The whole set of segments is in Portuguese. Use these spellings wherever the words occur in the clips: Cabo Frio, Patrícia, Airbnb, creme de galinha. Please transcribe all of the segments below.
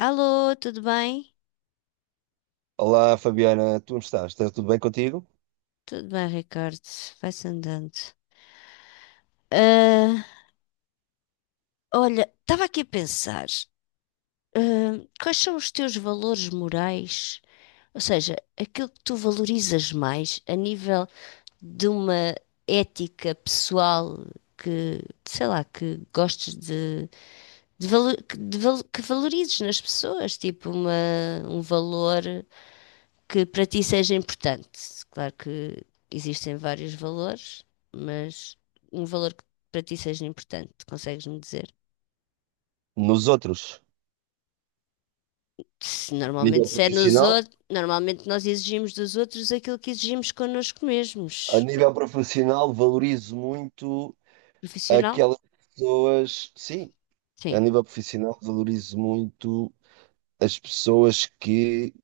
Alô, tudo bem? Olá, Fabiana, tu estás? Está tudo bem contigo? Tudo bem, Ricardo. Vai-se andando. Ah, olha, estava aqui a pensar, quais são os teus valores morais? Ou seja, aquilo que tu valorizas mais a nível de uma ética pessoal que, sei lá, que gostes que valorizes nas pessoas, tipo um valor que para ti seja importante. Claro que existem vários valores, mas um valor que para ti seja importante, consegues-me dizer? Nos outros, Se a normalmente nível se é nos profissional, outros, normalmente nós exigimos dos outros aquilo que exigimos connosco a mesmos. nível profissional valorizo muito Profissional? aquelas pessoas, sim, a Sim, nível profissional valorizo muito as pessoas que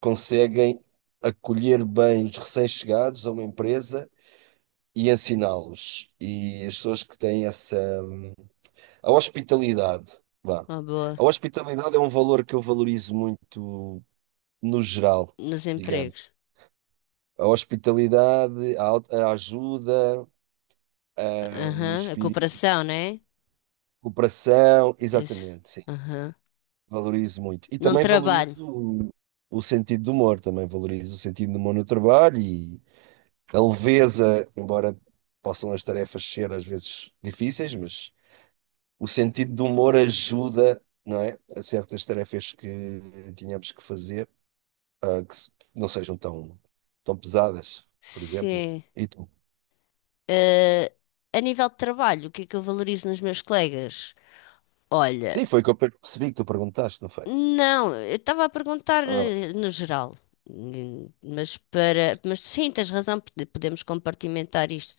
conseguem acolher bem os recém-chegados a uma empresa e ensiná-los. E as pessoas que têm essa a hospitalidade, vá. uma boa. A hospitalidade é um valor que eu valorizo muito no geral, Nos digamos. empregos. A hospitalidade, a ajuda, o Aham, a espírito de cooperação, não é? cooperação, Isso. exatamente, sim. Aham. Valorizo muito. E Num também trabalho. O sentido do humor, também valorizo o sentido do humor no trabalho e a leveza, embora possam as tarefas ser às vezes difíceis, mas o sentido do humor ajuda, não é, a certas tarefas que tínhamos que fazer, ah, que se- não sejam tão, tão pesadas, por exemplo. Sim. E tu? Eh, a nível de trabalho, o que é que eu valorizo nos meus colegas? Olha, Sim, foi o que eu percebi que tu perguntaste, não foi? não, eu estava a perguntar Ah. No geral. Mas mas sim, tens razão, podemos compartimentar isto.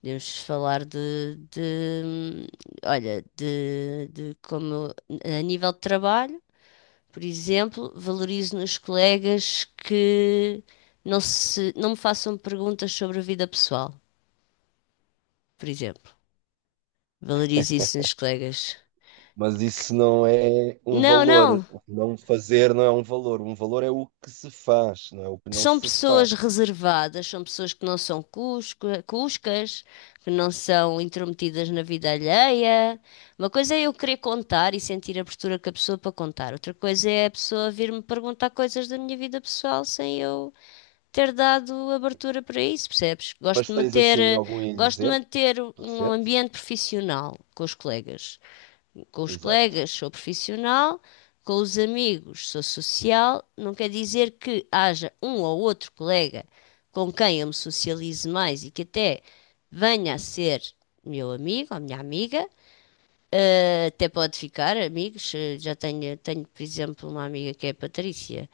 Podemos falar hum, olha, de como a nível de trabalho, por exemplo, valorizo nos colegas que não me façam perguntas sobre a vida pessoal, por exemplo. Valorizo isso nos colegas. Mas isso não é um Não, valor. não. Não fazer não é um valor. Um valor é o que se faz, não é o que não São se faz. pessoas reservadas, são pessoas que não são cuscas, que não são intrometidas na vida alheia. Uma coisa é eu querer contar e sentir a abertura que a pessoa para contar, outra coisa é a pessoa vir-me perguntar coisas da minha vida pessoal sem eu ter dado abertura para isso, percebes? Mas tens assim algum Gosto de exemplo manter um recente? ambiente profissional com os colegas. Com os Exato. colegas sou profissional, com os amigos sou social. Não quer dizer que haja um ou outro colega com quem eu me socialize mais e que até venha a ser meu amigo ou minha amiga. Até pode ficar amigos. Tenho, por exemplo, uma amiga que é a Patrícia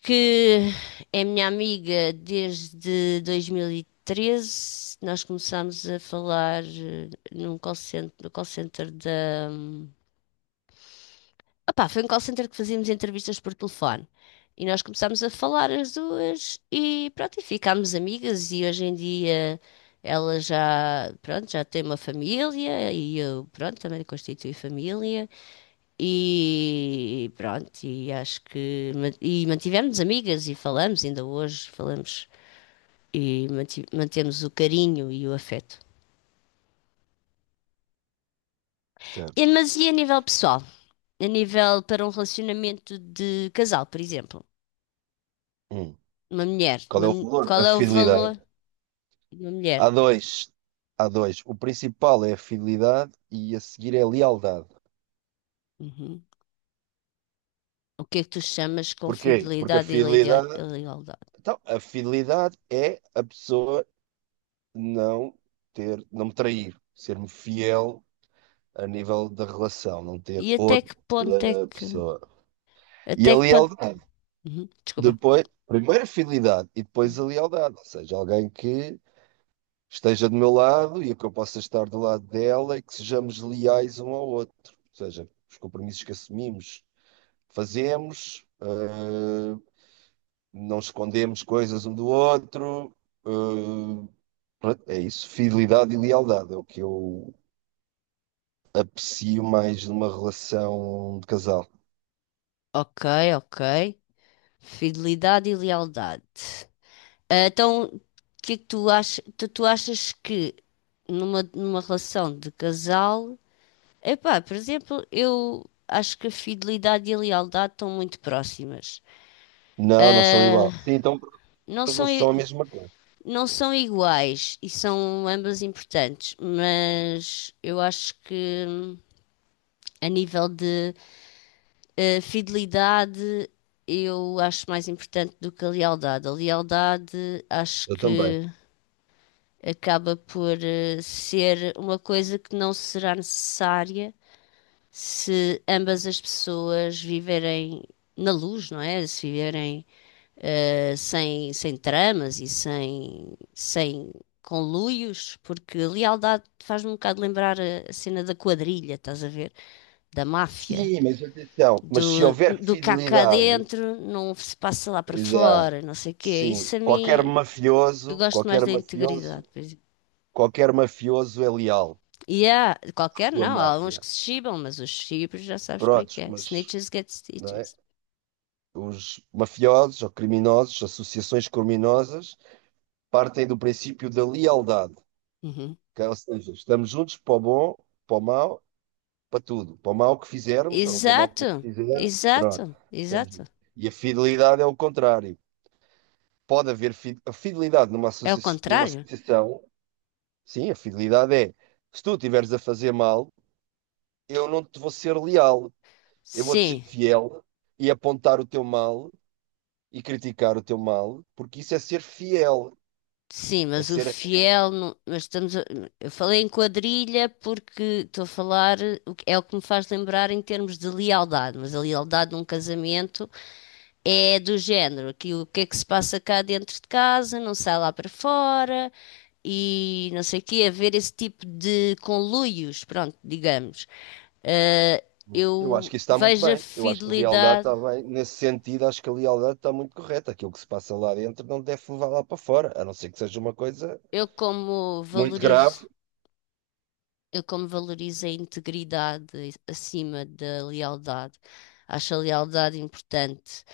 que é minha amiga desde 2013. Nós começámos a falar num call center, no call center da. Opá, foi um call center que fazíamos entrevistas por telefone. E nós começámos a falar as duas e pronto, e ficámos amigas e hoje em dia ela já, pronto, já tem uma família e eu, pronto, também constitui família. E pronto, e acho que mantivemos amigas e falamos, ainda hoje falamos e mantemos o carinho e o afeto. Certo. Mas e a nível pessoal? A nível para um relacionamento de casal, por exemplo, Hum. uma mulher, Qual é uma o mu- valor? A qual é o valor fidelidade. de uma mulher? Há dois. Há dois. O principal é a fidelidade e a seguir é a lealdade. Uhum. O que é que tu chamas com Porquê? Porque a fidelidade e fidelidade. Lealdade? Então, a fidelidade é a pessoa não ter, não me trair, ser-me fiel a nível da relação, não ter E até outra que ponto é que. pessoa. E a Até que ponto. lealdade. Uhum, desculpa. Depois, primeiro a fidelidade e depois a Uhum. lealdade, ou seja, alguém que esteja do meu lado e que eu possa estar do lado dela e que sejamos leais um ao outro. Ou seja, os compromissos que assumimos, fazemos, não escondemos coisas um do outro. uh, É isso, fidelidade e lealdade é o que eu aprecio mais numa relação de casal. Ok, ok. Fidelidade e lealdade. Ah, então, o que é que tu achas? Tu achas que numa relação de casal, epá, por exemplo, eu acho que a fidelidade e a lealdade estão muito próximas. Não, não são Ah, igual. Sim, então, não mas não são, são a mesma coisa. não são iguais e são ambas importantes, mas eu acho que a nível de fidelidade, eu acho mais importante do que a lealdade. A lealdade, acho Eu também. que acaba por ser uma coisa que não será necessária se ambas as pessoas viverem na luz, não é? Se viverem sem tramas sem conluios, porque a lealdade faz-me um bocado lembrar a cena da quadrilha, estás a ver? Da máfia. Sim, mas atenção, mas se houver Do cá cá fidelidade, dentro, não se passa lá para exato, fora, não sei o quê. sim, Isso a qualquer mim, eu mafioso, gosto mais qualquer da mafioso, integridade, por exemplo. qualquer mafioso é leal E há, à qualquer sua não, há alguns máfia. que se chibam, mas os chibos já sabes como é que Prontos, é. mas, Snitches get não é? stitches. Os mafiosos ou criminosos, associações criminosas, partem do princípio da lealdade, Uhum. que, ou seja, estamos juntos para o bom, para o mau, para tudo, para o mal que fizermos ou para o mal que Exato, nos fizer, pronto. exato, Estamos... exato. E a fidelidade é o contrário. Pode haver fi... É o associa... numa contrário? associação, sim, a fidelidade é se tu estiveres a fazer mal, eu não te vou ser leal, eu vou-te ser Sim, fiel e apontar o teu mal e criticar o teu mal, porque isso é ser fiel, sim, é mas o ser. fiel. Eu falei em quadrilha porque estou a falar, é o que me faz lembrar em termos de lealdade, mas a lealdade num casamento. É do género, que o que é que se passa cá dentro de casa, não sai lá para fora e não sei o quê, haver esse tipo de conluios, pronto, digamos. Eh, Eu acho eu que isso está muito vejo a bem. Eu acho que a lealdade fidelidade, está bem. Nesse sentido, acho que a lealdade está muito correta. Aquilo que se passa lá dentro não deve levar lá para fora, a não ser que seja uma coisa eu como muito grave. valorizo, eu como valorizo a integridade acima da lealdade. Acho a lealdade importante,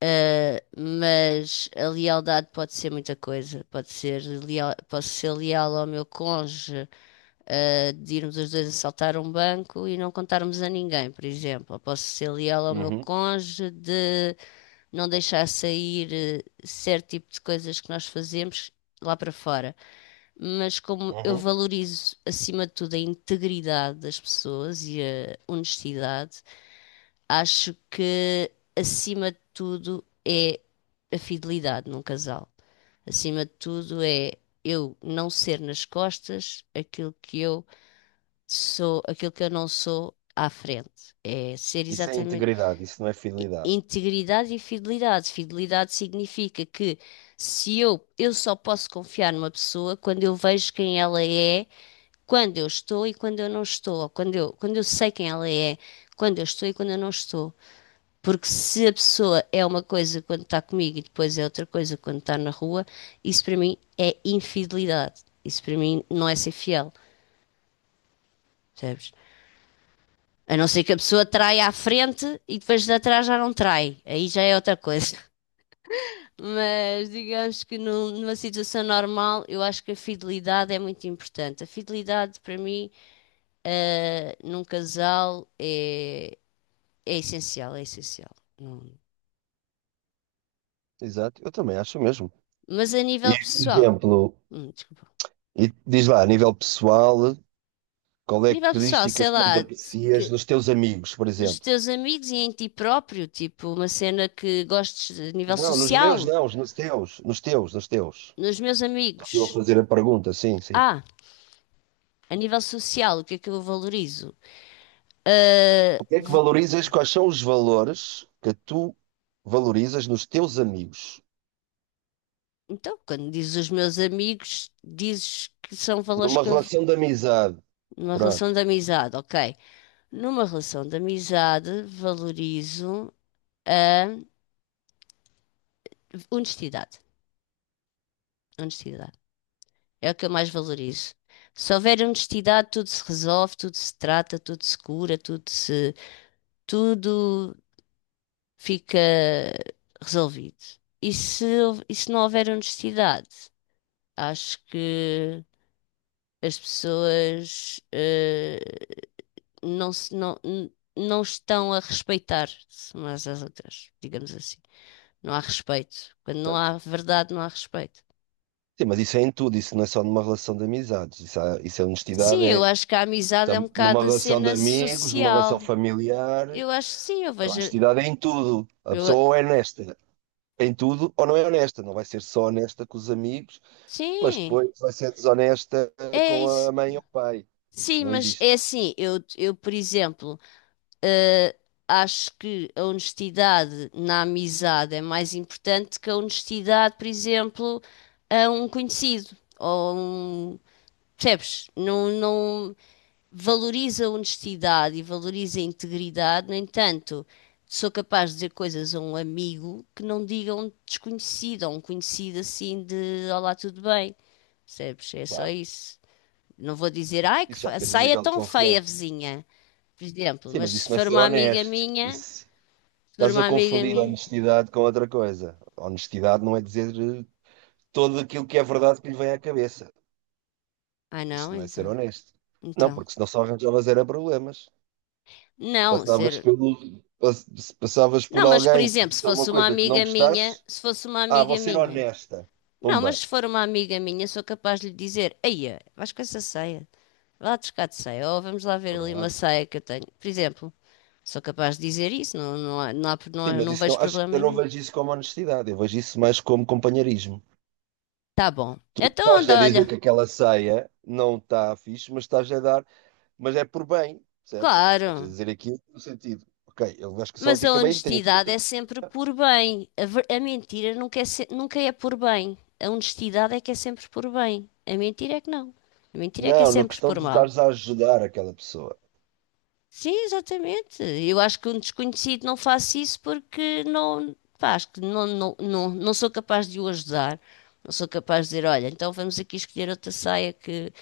mas a lealdade pode ser muita coisa. Pode ser leal, posso ser leal ao meu cônjuge, de irmos os dois assaltar um banco e não contarmos a ninguém, por exemplo. Eu posso ser leal ao meu Uhum, cônjuge de não deixar sair certo tipo de coisas que nós fazemos lá para fora. Mas como eu uhum. valorizo, acima de tudo, a integridade das pessoas e a honestidade, acho que, acima de tudo, é a fidelidade num casal. Acima de tudo, é eu não ser nas costas aquilo que eu sou aquilo que eu não sou à frente. É ser Isso é exatamente integridade, isso não é fidelidade. integridade e fidelidade. Fidelidade significa que se eu, eu só posso confiar numa pessoa quando eu vejo quem ela é, quando eu estou e quando eu não estou, ou quando eu sei quem ela é, quando eu estou e quando eu não estou. Porque se a pessoa é uma coisa quando está comigo e depois é outra coisa quando está na rua, isso para mim é infidelidade. Isso para mim não é ser fiel, percebes? A não ser que a pessoa trai à frente e depois de atrás já não trai. Aí já é outra coisa. Mas digamos que numa situação normal, eu acho que a fidelidade é muito importante. A fidelidade, para mim, num casal é, é essencial, é essencial. Não. Exato, eu também acho mesmo. Mas a E, nível por pessoal, exemplo, desculpa. e diz lá, a nível pessoal, qual A é a nível pessoal, característica sei que mais lá, aprecias que nos teus amigos, por nos exemplo? teus amigos e em ti próprio, tipo, uma cena que gostes a nível Não, nos meus social, não, nos teus, nos teus. nos meus Estou amigos. eu a fazer a pergunta, sim, sim. Ah. A nível social, o que é que eu valorizo? Ah, O que é que v- valorizas? Quais são os valores que tu valorizas nos teus amigos? então, quando dizes os meus amigos, dizes que são valores Numa que eu. relação de amizade. Numa relação Pronto. de amizade, ok. Numa relação de amizade, valorizo a honestidade. Honestidade. É o que eu mais valorizo. Se houver honestidade, tudo se resolve, tudo se trata, tudo se cura, tudo fica resolvido. E se não houver honestidade, acho que as pessoas eh, não se, não, n- não estão a respeitar-se umas às outras, digamos assim. Não há respeito. Quando não Certo. há verdade, não há respeito. Sim, mas isso é em tudo, isso não é só numa relação de amizades. Isso é Sim, honestidade, eu é acho que a amizade é um bocado numa a relação de cena amigos, numa social. relação familiar. Eu acho que sim, eu A vejo. honestidade é em tudo. A Eu, pessoa ou é honesta em tudo ou não é honesta. Não vai ser só honesta com os amigos, mas sim, depois vai ser desonesta é com isso. a mãe ou o pai. Isso Sim, não mas é existe. assim, por exemplo. Eh, Acho que a honestidade na amizade é mais importante que a honestidade, por exemplo, a um conhecido ou a um, percebes? Não, não valoriza a honestidade e valoriza a integridade. No entanto, sou capaz de dizer coisas a um amigo que não diga a um desconhecido, a um conhecido assim de olá, tudo bem, percebes? É só Claro. isso. Não vou dizer, ai, que Isso já depende do saia nível de tão feia, confiança. vizinha, por exemplo, Sim, mas mas se isso não é for ser uma amiga honesto. minha. Isso... Ser Estás a uma amiga confundir minha. honestidade com outra coisa. Honestidade não é dizer tudo aquilo que é verdade que lhe vem à cabeça. Ah, não, Isso não é ser então. honesto. Não, Então. porque senão só arranjavas era problemas. Não, Passavas ser. pelo, pass- Passavas Não, por mas por alguém que exemplo, se disse alguma fosse uma coisa que não amiga minha, gostasses. se fosse uma Ah, vou amiga ser minha. honesta. Não, mas Pumba. se for uma amiga minha, sou capaz de lhe dizer: Eia, vais com essa saia. Vai lá buscar de saia. Ou vamos lá ver ali uma Pronto. saia que eu tenho. Por exemplo, sou capaz de dizer isso. Sim, mas Não isso vejo não, acho, problema eu não nenhum. vejo isso como honestidade. Eu vejo isso mais como companheirismo. Tá bom. Então, Estás a anda, dizer olha. que aquela ceia não está fixe, mas estás a dar, mas é por bem, percebes? Estás a Claro. dizer aqui no sentido, ok, eu acho que se ela Mas a fica bem, tenho aqui honestidade outra é pessoa. sempre por bem. A mentira nunca é por bem. A honestidade é que é sempre por bem. A mentira é que não. A mentira é que é Não, na sempre questão por de mal. estares a ajudar aquela pessoa. Sim, exatamente. Eu acho que um desconhecido não faça isso porque não, pá, acho que não sou capaz de o ajudar. Não sou capaz de dizer, olha, então vamos aqui escolher outra saia que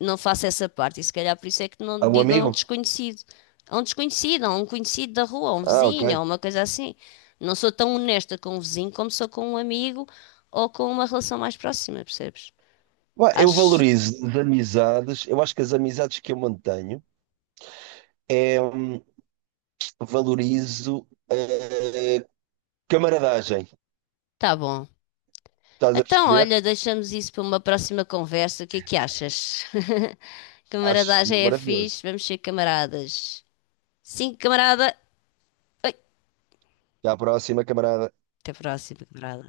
não faço essa parte. E se calhar por isso é que A não um digo a um amigo? desconhecido. A um desconhecido, a um conhecido da rua, a um Ah, ok. vizinho, a uma coisa assim. Não sou tão honesta com um vizinho como sou com um amigo ou com uma relação mais próxima, percebes? Bom, eu Acho. valorizo as amizades, eu acho que as amizades que eu mantenho é valorizo camaradagem. Tá bom. Estás a Então, perceber? olha, deixamos isso para uma próxima conversa. O que é que achas? Acho Camaradagem é fixe, maravilhoso. vamos ser camaradas. Sim, camarada. Oi, Até à próxima, camarada. até a próxima, camarada.